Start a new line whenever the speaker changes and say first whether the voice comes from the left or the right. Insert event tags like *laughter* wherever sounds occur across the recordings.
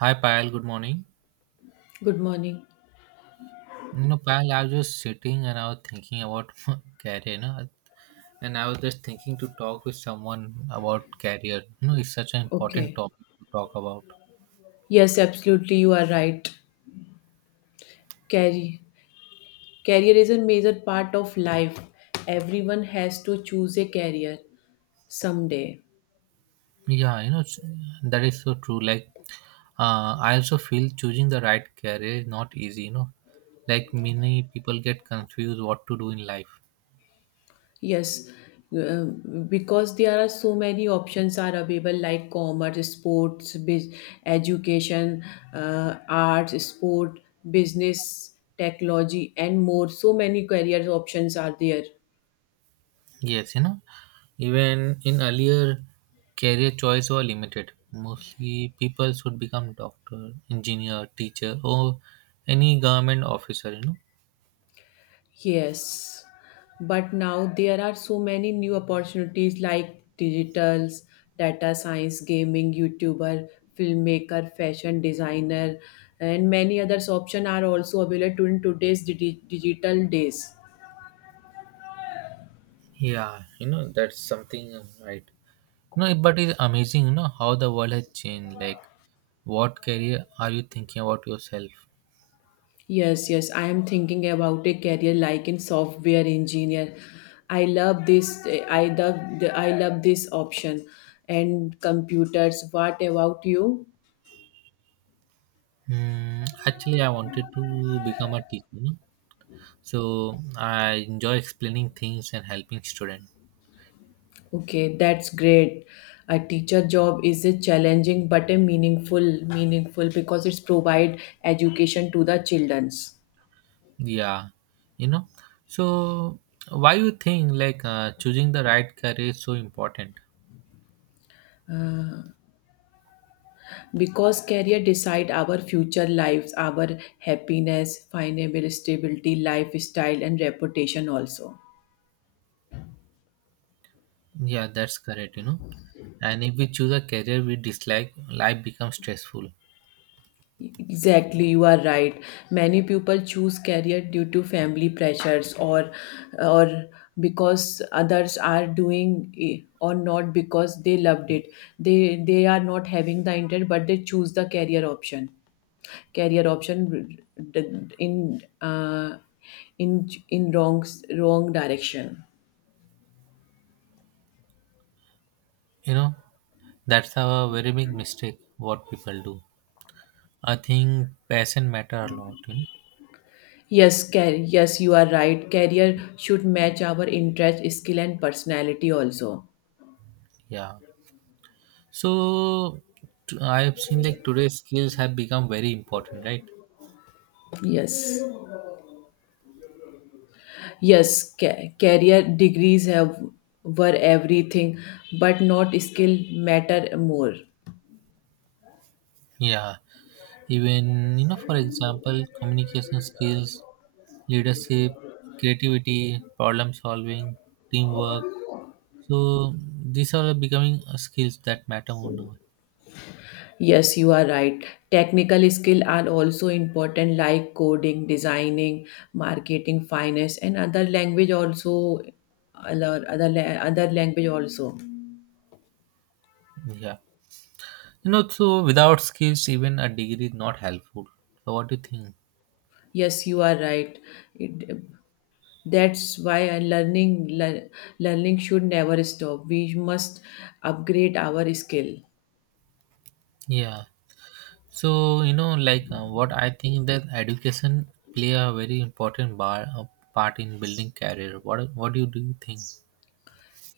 right: Hi Payal, good morning.
left: Good morning.
right: You know, Payal, I was just sitting and I was thinking about *laughs* career, you know, and I was just thinking to talk with someone about career. You know, it's such an important
left: Okay.
right: topic to talk about.
left: Yes, absolutely. You are right. Carry. Career is a major part of life. Everyone has to choose a career someday.
right: Yeah, that is so true. Like, I also feel choosing the right career is not easy, you know, like many people get confused what to do in life.
left: Yes, uh, because there are so many options are available like commerce, sports, biz, education, arts, sport, business, technology, and more. So many career options are there.
right: Yes, you know, even in earlier, career choice were limited. Mostly, people should become doctor, engineer, teacher, or any government officer. You know.
left: Yes, but now there are so many new opportunities like digitals, data science, gaming, YouTuber, filmmaker, fashion designer, and many others options are also available in today's digital days.
right: Yeah, you know that's something right. No, but it's amazing, you know, how the world has changed. Like, what career are you thinking about yourself?
left: Yes, yes, I am thinking about a career like in software engineer. I love this. I love. I love this option and computers. What about you?
right: Hmm, actually, I wanted to become a teacher. You know? So I enjoy explaining things and helping students.
left: Okay, that's great. A teacher job is a challenging but a meaningful because it's provide education to the childrens.
right: Yeah, you know. So why you think like choosing the right career is so important?
left: Because career decide our future lives, our happiness, financial stability, lifestyle, and reputation also.
right: Yeah, that's correct, you know. And if we choose a career we dislike, life becomes stressful.
left: Exactly, you are right. Many people choose career due to family pressures or because others are doing it or not because they loved it. They they are not having the intent, but they choose the career option. Career option in in in wrong wrong direction.
right: You know, that's a very big mistake what people do. I think passion matter a lot, you know.
left: Yes, yes, you are right. Career should match our interest, skill, and personality also.
right: Yeah. So I have seen like today's skills have become very important, right?
left: Yes. Yes, career degrees have were everything, but not skill matter more.
right: Yeah. Even, you know, for example, communication skills, leadership, creativity, problem solving, teamwork. So these are becoming skills that matter more now.
left: Yes, you are right. Technical skill are also important like coding, designing, marketing, finance, and other language also.
right: Yeah. You know, so without skills, even a degree is not helpful. So what do you think?
left: Yes, you are right. It, that's why learning should never stop. We must upgrade our skill.
right: Yeah. So you know, like what I think that education play a very important part in building career. What do you think?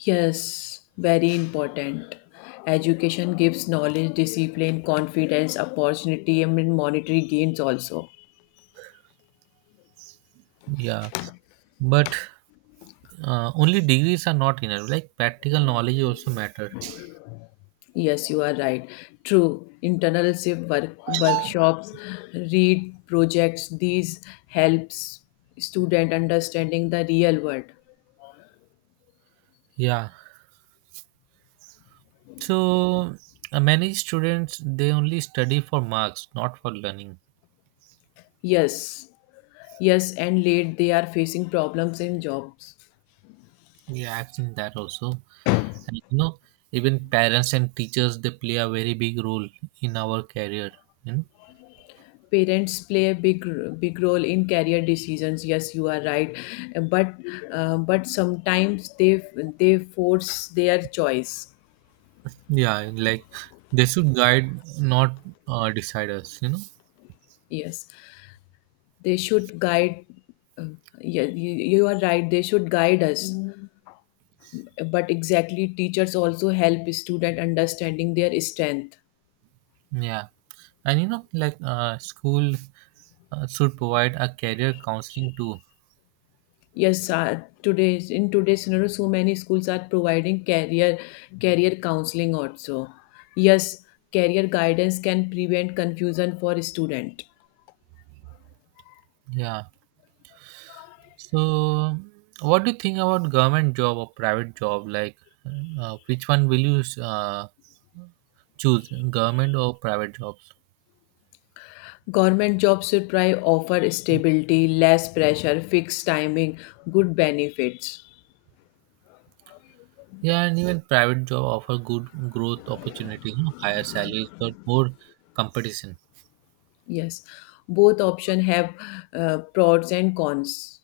left: Yes, very important. Education gives knowledge, discipline, confidence, opportunity, and monetary gains also.
right: Yeah. But only degrees are not enough. Like practical knowledge also matter.
left: Yes, you are right. True. Workshops, read projects, these helps student understanding the real world.
right: Yeah. So many students they only study for marks, not for learning.
left: Yes. Yes, and late they are facing problems in jobs.
right: Yeah, I've seen that also. And you know, even parents and teachers they play a very big role in our career. You know,
left: Parents play a big role in career decisions. Yes, you are right. Uh, but but sometimes they force their choice.
right: yeah, and, like they should guide, not decide us. You know,
left: Yes, they should guide. uh, yeah, you are right, they should guide us. But exactly, teachers also help student understanding their strength.
right: yeah, and you know, like school should provide a career counseling too.
left: Yes, today's in today's scenario, so many schools are providing career counseling also. Yes, career guidance can prevent confusion for student.
right: Yeah. So, what do you think about government job or private job? Like, which one will you choose, government or private jobs?
left: Government jobs should try offer stability, less pressure, fixed timing, good benefits.
right: Yeah, and even private job offer good growth opportunity, you know, higher salaries, but more competition.
left: Yes, both option have pros and cons.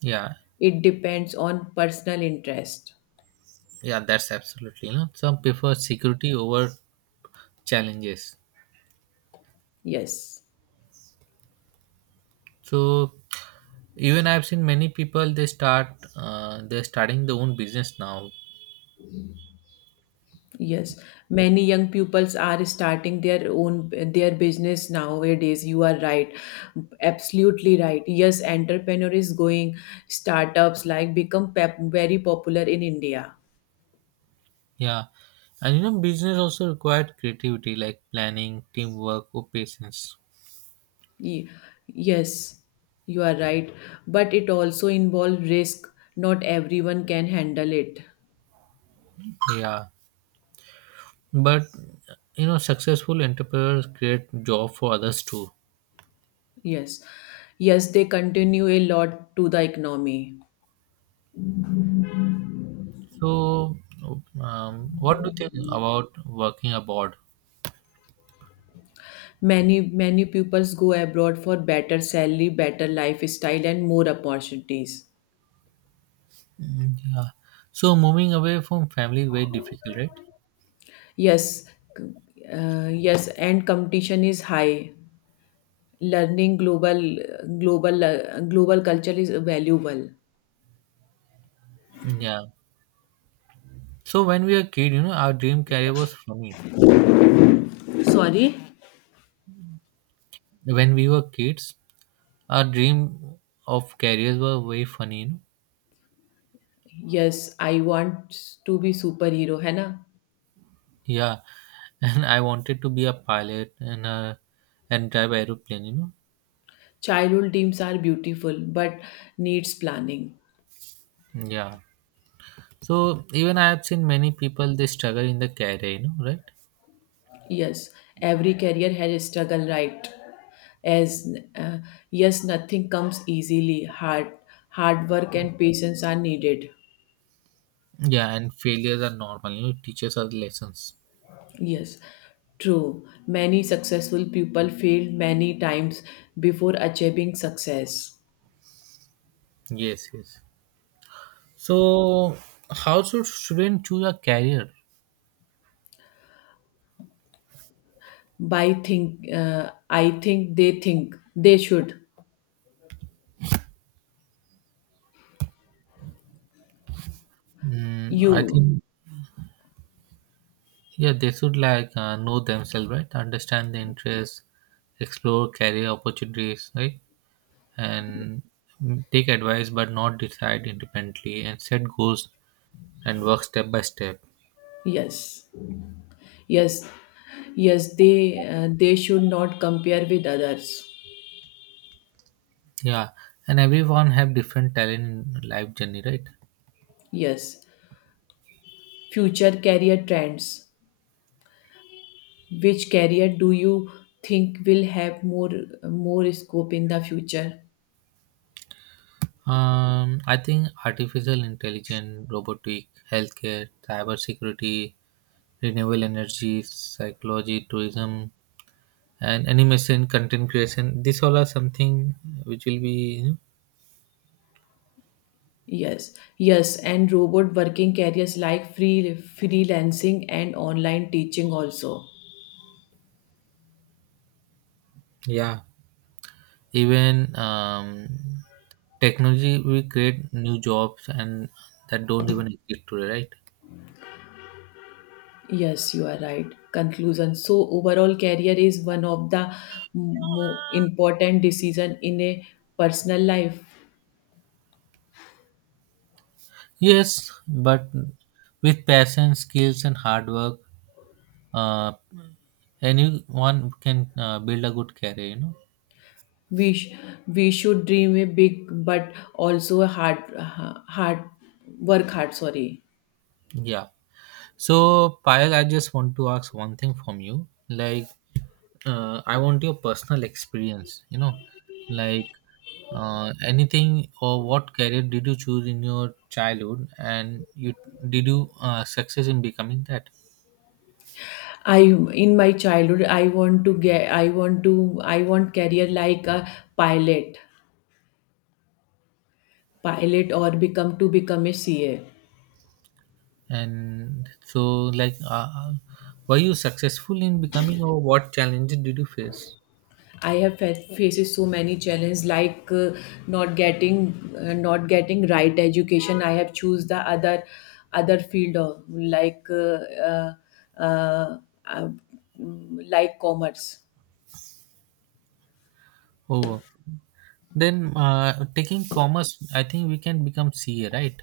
right: Yeah,
left: It depends on personal interest.
right: yeah, that's absolutely. You know, some prefer security over challenges.
left: Yes.
right: So, even I've seen many people they're starting their own business now.
left: Yes, many young pupils are starting their own their business nowadays. You are right, absolutely right. Yes, entrepreneur is going startups like very popular in India.
right: Yeah, and you know, business also required creativity, like planning, teamwork, or patience.
left: Ye- Yes, you are right, but it also involves risk. Not everyone can handle it.
right: Yeah, but you know, successful entrepreneurs create job for others too.
left: Yes, yes, they continue a lot to the economy.
right: So, what do you think about working abroad?
left: Many pupils go abroad for better salary, better lifestyle, and more opportunities.
right: Yeah, so moving away from family is very difficult, right?
left: Yes, yes, and competition is high. Learning global culture is valuable.
right: Yeah. So when we were kid, you know, our dream career was funny.
left: Sorry.
right: When we were kids, our dream of careers were very funny. You know?
left: Yes, I want to be superhero, है ना?
right: Yeah, *laughs* and I wanted to be a pilot and drive aeroplane. You know.
left: Childhood dreams are beautiful but needs planning.
right: Yeah. So even I have seen many people they struggle in the career. You know, right?
left: Yes, every career has a struggle, right? As yes, nothing comes easily. Hard, hard work and patience are needed.
right: Yeah, and failures are normal. You know, it teaches us lessons.
left: Yes, true. Many successful people failed many times before achieving success.
right: Yes, yes. So how should student choose a career?
left: I think they should.
right: Mm, I
left: You,
right: think yeah, they should like know themselves, right? Understand the interests, explore career opportunities, right? And take advice but not decide independently and set goals and work step by step.
left: yes, yes, yes. They should not compare with others.
right: Yeah, and everyone have different talent in life journey, right?
left: Yes, future career trends. Which career do you think will have more scope in the future?
right: I think artificial intelligence, robotic, healthcare, cyber security, renewable energy, psychology, tourism, and animation, content creation, these all are something which will be, you know,
left: Yes, yes, and robot working careers like freelancing and online teaching also.
right: yeah. Even um, technology will create new jobs and that don't even exist today, right?
left: Yes, you are right. Conclusion. So overall career is one of the mo important decision in a personal life.
right: Yes, but with passion, skills, and hard work, uh, anyone can build a good career, you know?
left: We sh- we should dream a big but also a hard ha- hard work hard, sorry.
right: Yeah. So, Payal, I just want to ask one thing from you. Like, I want your personal experience, you know, like anything or what career did you choose in your childhood and you did you success in becoming that?
left: I In my childhood I want to get I want to I want career like a pilot pilot or become to become a CA.
right: And so, like, were you successful in becoming, or what challenges did you face?
left: I have faces so many challenges like not getting not getting right education. I have choose the other field of like uh, uh, uh, like commerce.
right: Oh, then taking commerce, I think we can become CA, right?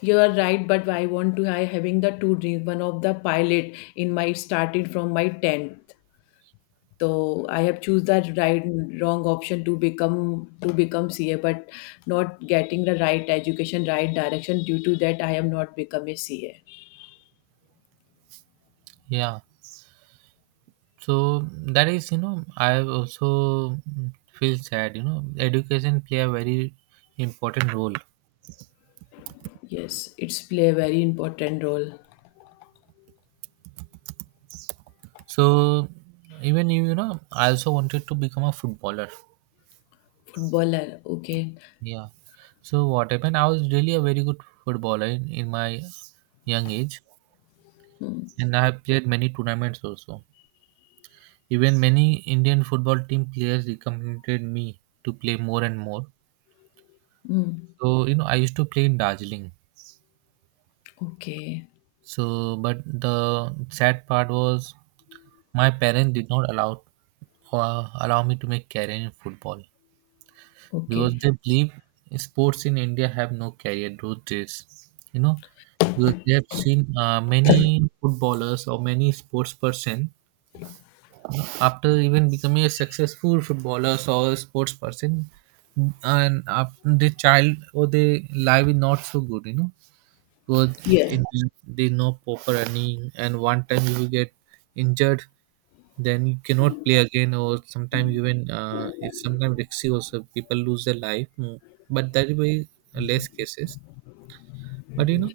left: You are right, but I want to I having the two dreams. One of the pilot in my started from my tenth. So I have choose that wrong option to become CA, but not getting the right education, right direction. Due to that, I am not become a CA.
right: Yeah. So that is, you know, I also feel sad. You know, education play a very important role.
left: Yes, it's play a very important role.
right: So even you, you know, I also wanted to become a footballer.
left: Footballer, okay.
right: Yeah. So what happened? I was really a very good footballer in my young age.
left: Hmm.
right: And I have played many tournaments also. Even many Indian football team players recommended me to play more and more.
left: Hmm.
right: So, you know, I used to play in Darjeeling.
left: Okay,
right: So, but the sad part was my parents did not allow allow me to make career in football because
left: okay.
right: they believe sports in India have no career those days. You know, because they have seen many footballers or many sports person, after even becoming a successful footballer or a sports person, and the child or the life is not so good, you know, because
left: Yeah.
right: in, they know proper earning and one time you will get injured, then you cannot play again, or sometimes even it's sometimes risky also, people lose their life, but that is very less cases, but you know,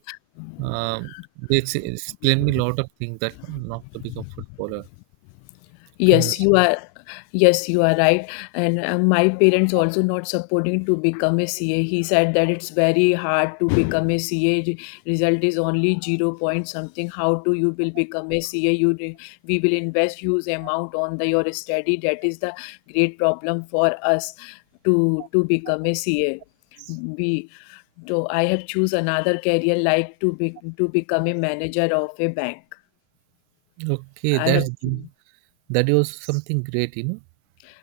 right: um, explain me a lot of things that not to become footballer. And
left: Yes, you are. Yes, you are right. And my parents also not supporting to become a CA. He said that it's very hard to become a CA. Result is only 0 point something. How do you will become a CA? We will invest huge amount on the your study. That is the great problem for us to become a CA. B. So I have choose another career like to become a manager of a bank.
right: okay,
left: I have.
right: that's good. That was something great, you know.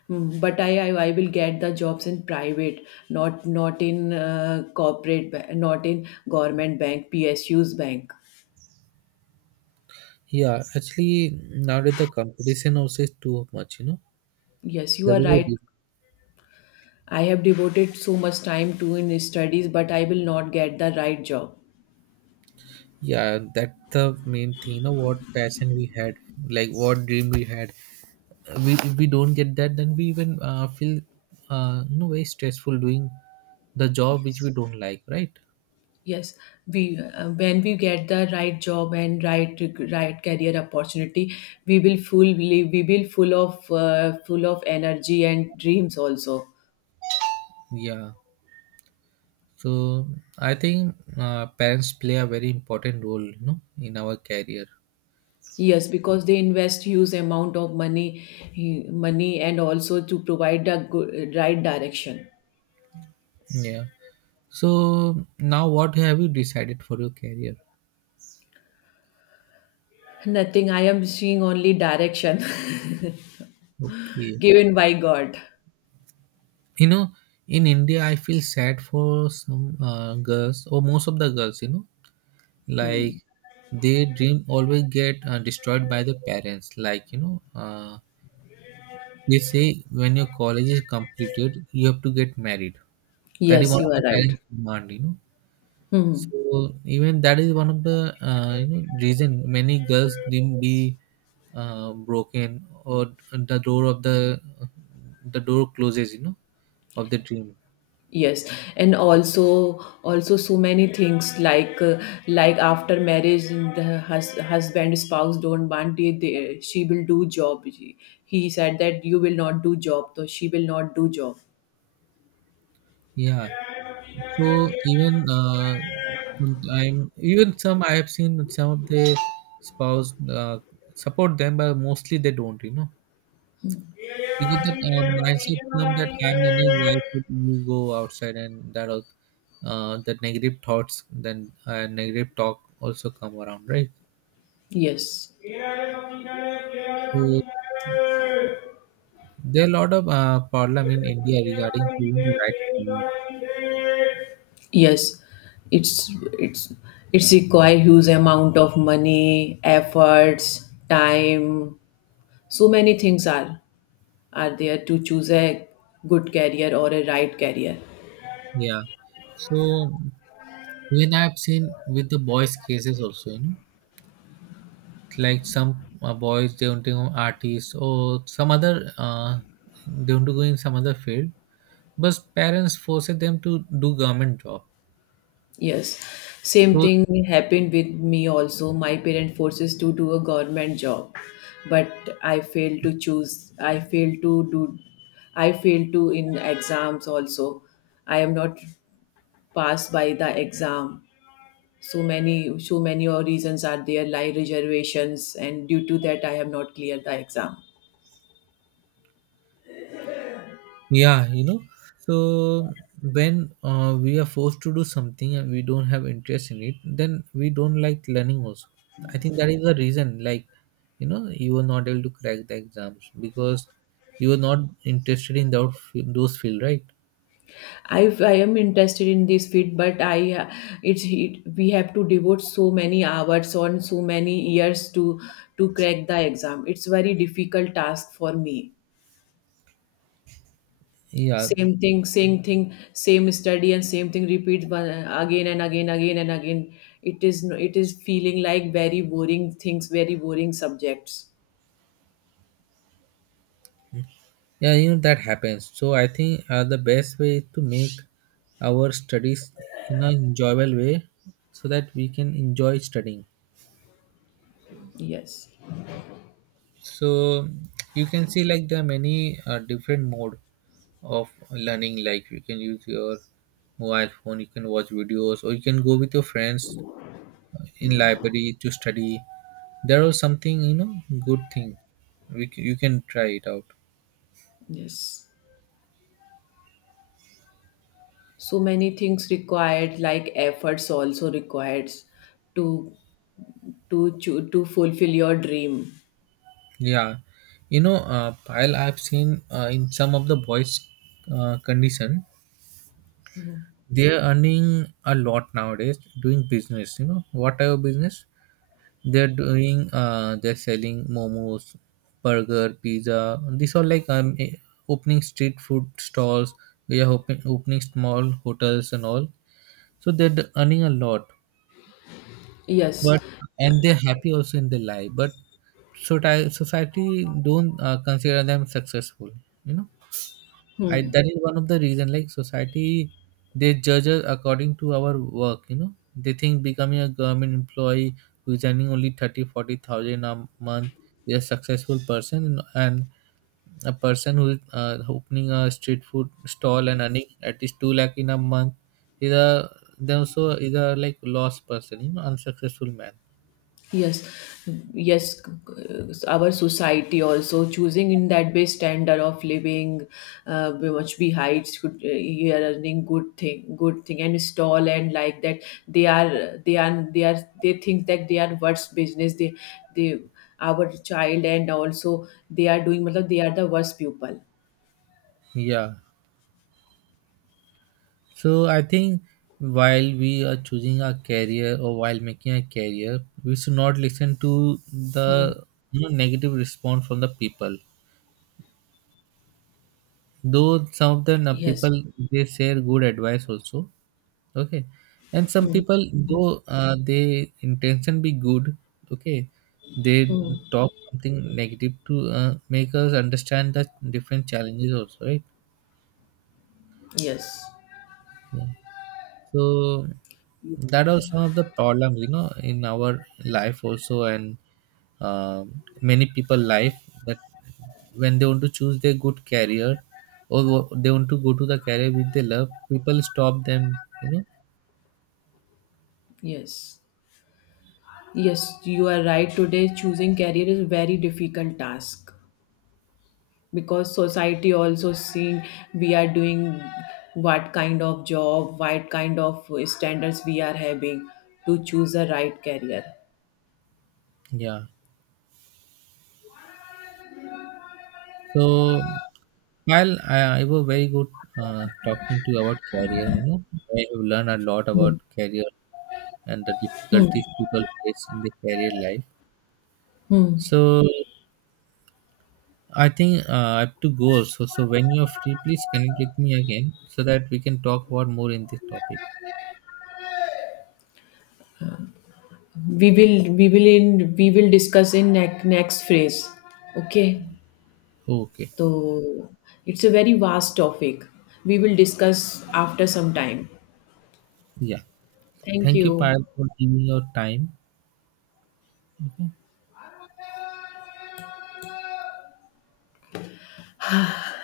left: Hmm. But I will get the jobs in private, not in corporate, not in government bank, PSU's bank.
right: Yeah, actually nowadays the competition also is too much, you know.
left: Yes, you
right: That
left: are
right: is a
left: right.
right: re-
left: I have devoted so much time to in studies, but I will not get the right job.
right: Yeah, that's the main thing, you know, what passion we had, like what dream we had. We if we don't get that, then we even feel you know very stressful doing the job which we don't like, right?
left: Yes, we when we get the right job and right career opportunity, we will full of energy and dreams also.
right: Yeah. So I think parents play a very important role, you know, in our career.
left: Yes, because they invest huge amount of money, and also to provide the good, right direction.
right: Yeah. So now what have you decided for your career?
left: Nothing. I am seeing only direction
right: Okay.
left: *laughs* given by God.
right: You know, in India, I feel sad for some girls or most of the girls, you know, like their dream always get destroyed by the parents. Like, you know, they say when your college is completed, you have to get married. That is
left: Yes,
right: one
left: you
right: of
left: are
right: the
left: right.
right: parents' demand, you know. So even that is one of the, you know, reason many girls didn't be broken or the door of the door closes, you know, of the dream.
left: Yes, and also so many things like after marriage, the husband spouse don't want it. They, she will do job. He said that you will not do job, so she will not do job.
right: Yeah. So even I have seen some of the spouse support them, but mostly they don't. You know, because that
left: Yes.
right: mindset term that I'm earning, why should you go outside and that all, that negative thoughts, then negative talk also come around, right? So there are a lot of problem in India regarding doing the right thing.
left: Yes. It's it's it's require huge amount of money, efforts, time. So many things are there to choose a good career or a right career.
right: Yeah. So when I've seen with the boys cases also, you know, like some boys they want to go artists or some other they want to go in some other field, but parents forced them to do government job.
left: Yes, same
right: So
left: thing happened with me also. My parent forces to do a government job, but I failed to choose. I failed to do. I failed to in exams also. I am not passed by the exam. So many, so many or reasons are there, like reservations, and due to that, I have not cleared the exam.
right: yeah, you know. So when we are forced to do something and we don't have interest in it, then we don't like learning also. I think that is the reason, like, you know, you were not able to crack the exams because you were not interested in those field, right?
left: I am interested in this field, but I it's it, we have to devote so many hours on so many years to crack the exam. It's very difficult task for me.
right: Yeah.
left: Same thing, same thing, same study and same thing repeat one, again and again, again and again. It is it is feeling like very boring things, very boring subjects.
right: Yeah, you know, that happens. So I think the best way is to make our studies in an enjoyable way, so that we can enjoy studying.
left: Yes,
right: So you can see like there are many different mode of learning. Like you can use your mobile phone, you can watch videos, or you can go with your friends in library to study. There are something, you know, good thing. You can try it out.
left: yes. So many things required, like efforts also required to to fulfill your dream.
right: Yeah, you know, pile I've seen in some of the boys' condition, they're earning a lot nowadays doing business. You know, whatever business they're doing, they're selling momos, burger, pizza. These are like opening street food stalls. Opening small hotels and all. So they're d- earning a lot,
left: Yes,
right: but and they're happy also in their life. But so society don't consider them successful. You know. I that is one of the reason, like society they judge us according to our work, you know, they think becoming a government employee who is earning only 30 40,000 a month is a successful person, and a person who is opening a street food stall and earning at least 2 lakh in a month is a, they also is a like lost person, you know, unsuccessful man.
left: yes, yes, our society also choosing in that way standard of living. We much be heights good. You are earning good thing, good thing and stall and like that. they are they are, they think that they are worst business. They, our child and also they are doing matlab, they are the worst people.
right: Yeah. So I think while we are choosing a career or while making a career, we should not listen to
left: Hmm.
right: the, you know, negative response from the people. Though some of the
left: Yes.
right: people they share good advice also, okay, and some
left: Hmm.
right: people, though they intention be good, okay, they
left: Hmm.
right: talk something negative to make us understand the different challenges also, right?
left: Yes,
right: So that are some of the problem, you know, in our life also, and many people life that when they want to choose their good career or they want to go to the career which they love, people stop them, you know.
left: yes. Yes, you are right. Today, choosing career is a very difficult task because society also seeing we are doing what kind of job, what kind of standards we are having to choose the right career.
right: Yeah. So while I was very good talking to you about career, you know, I have learned a lot
left: Hmm.
right: about career and the difficulties people face in their career life.
left: Hmm.
right: So I think I have to go also. So when you're free, please connect with me again so that we can talk about more in this topic.
left: We will discuss in next phase. Okay.
right: Okay.
left: So it's a very vast topic. We will discuss after some time.
right: Yeah.
left: Thank
right: Thank you,
left: you.
right: Payal, for giving your time. Okay.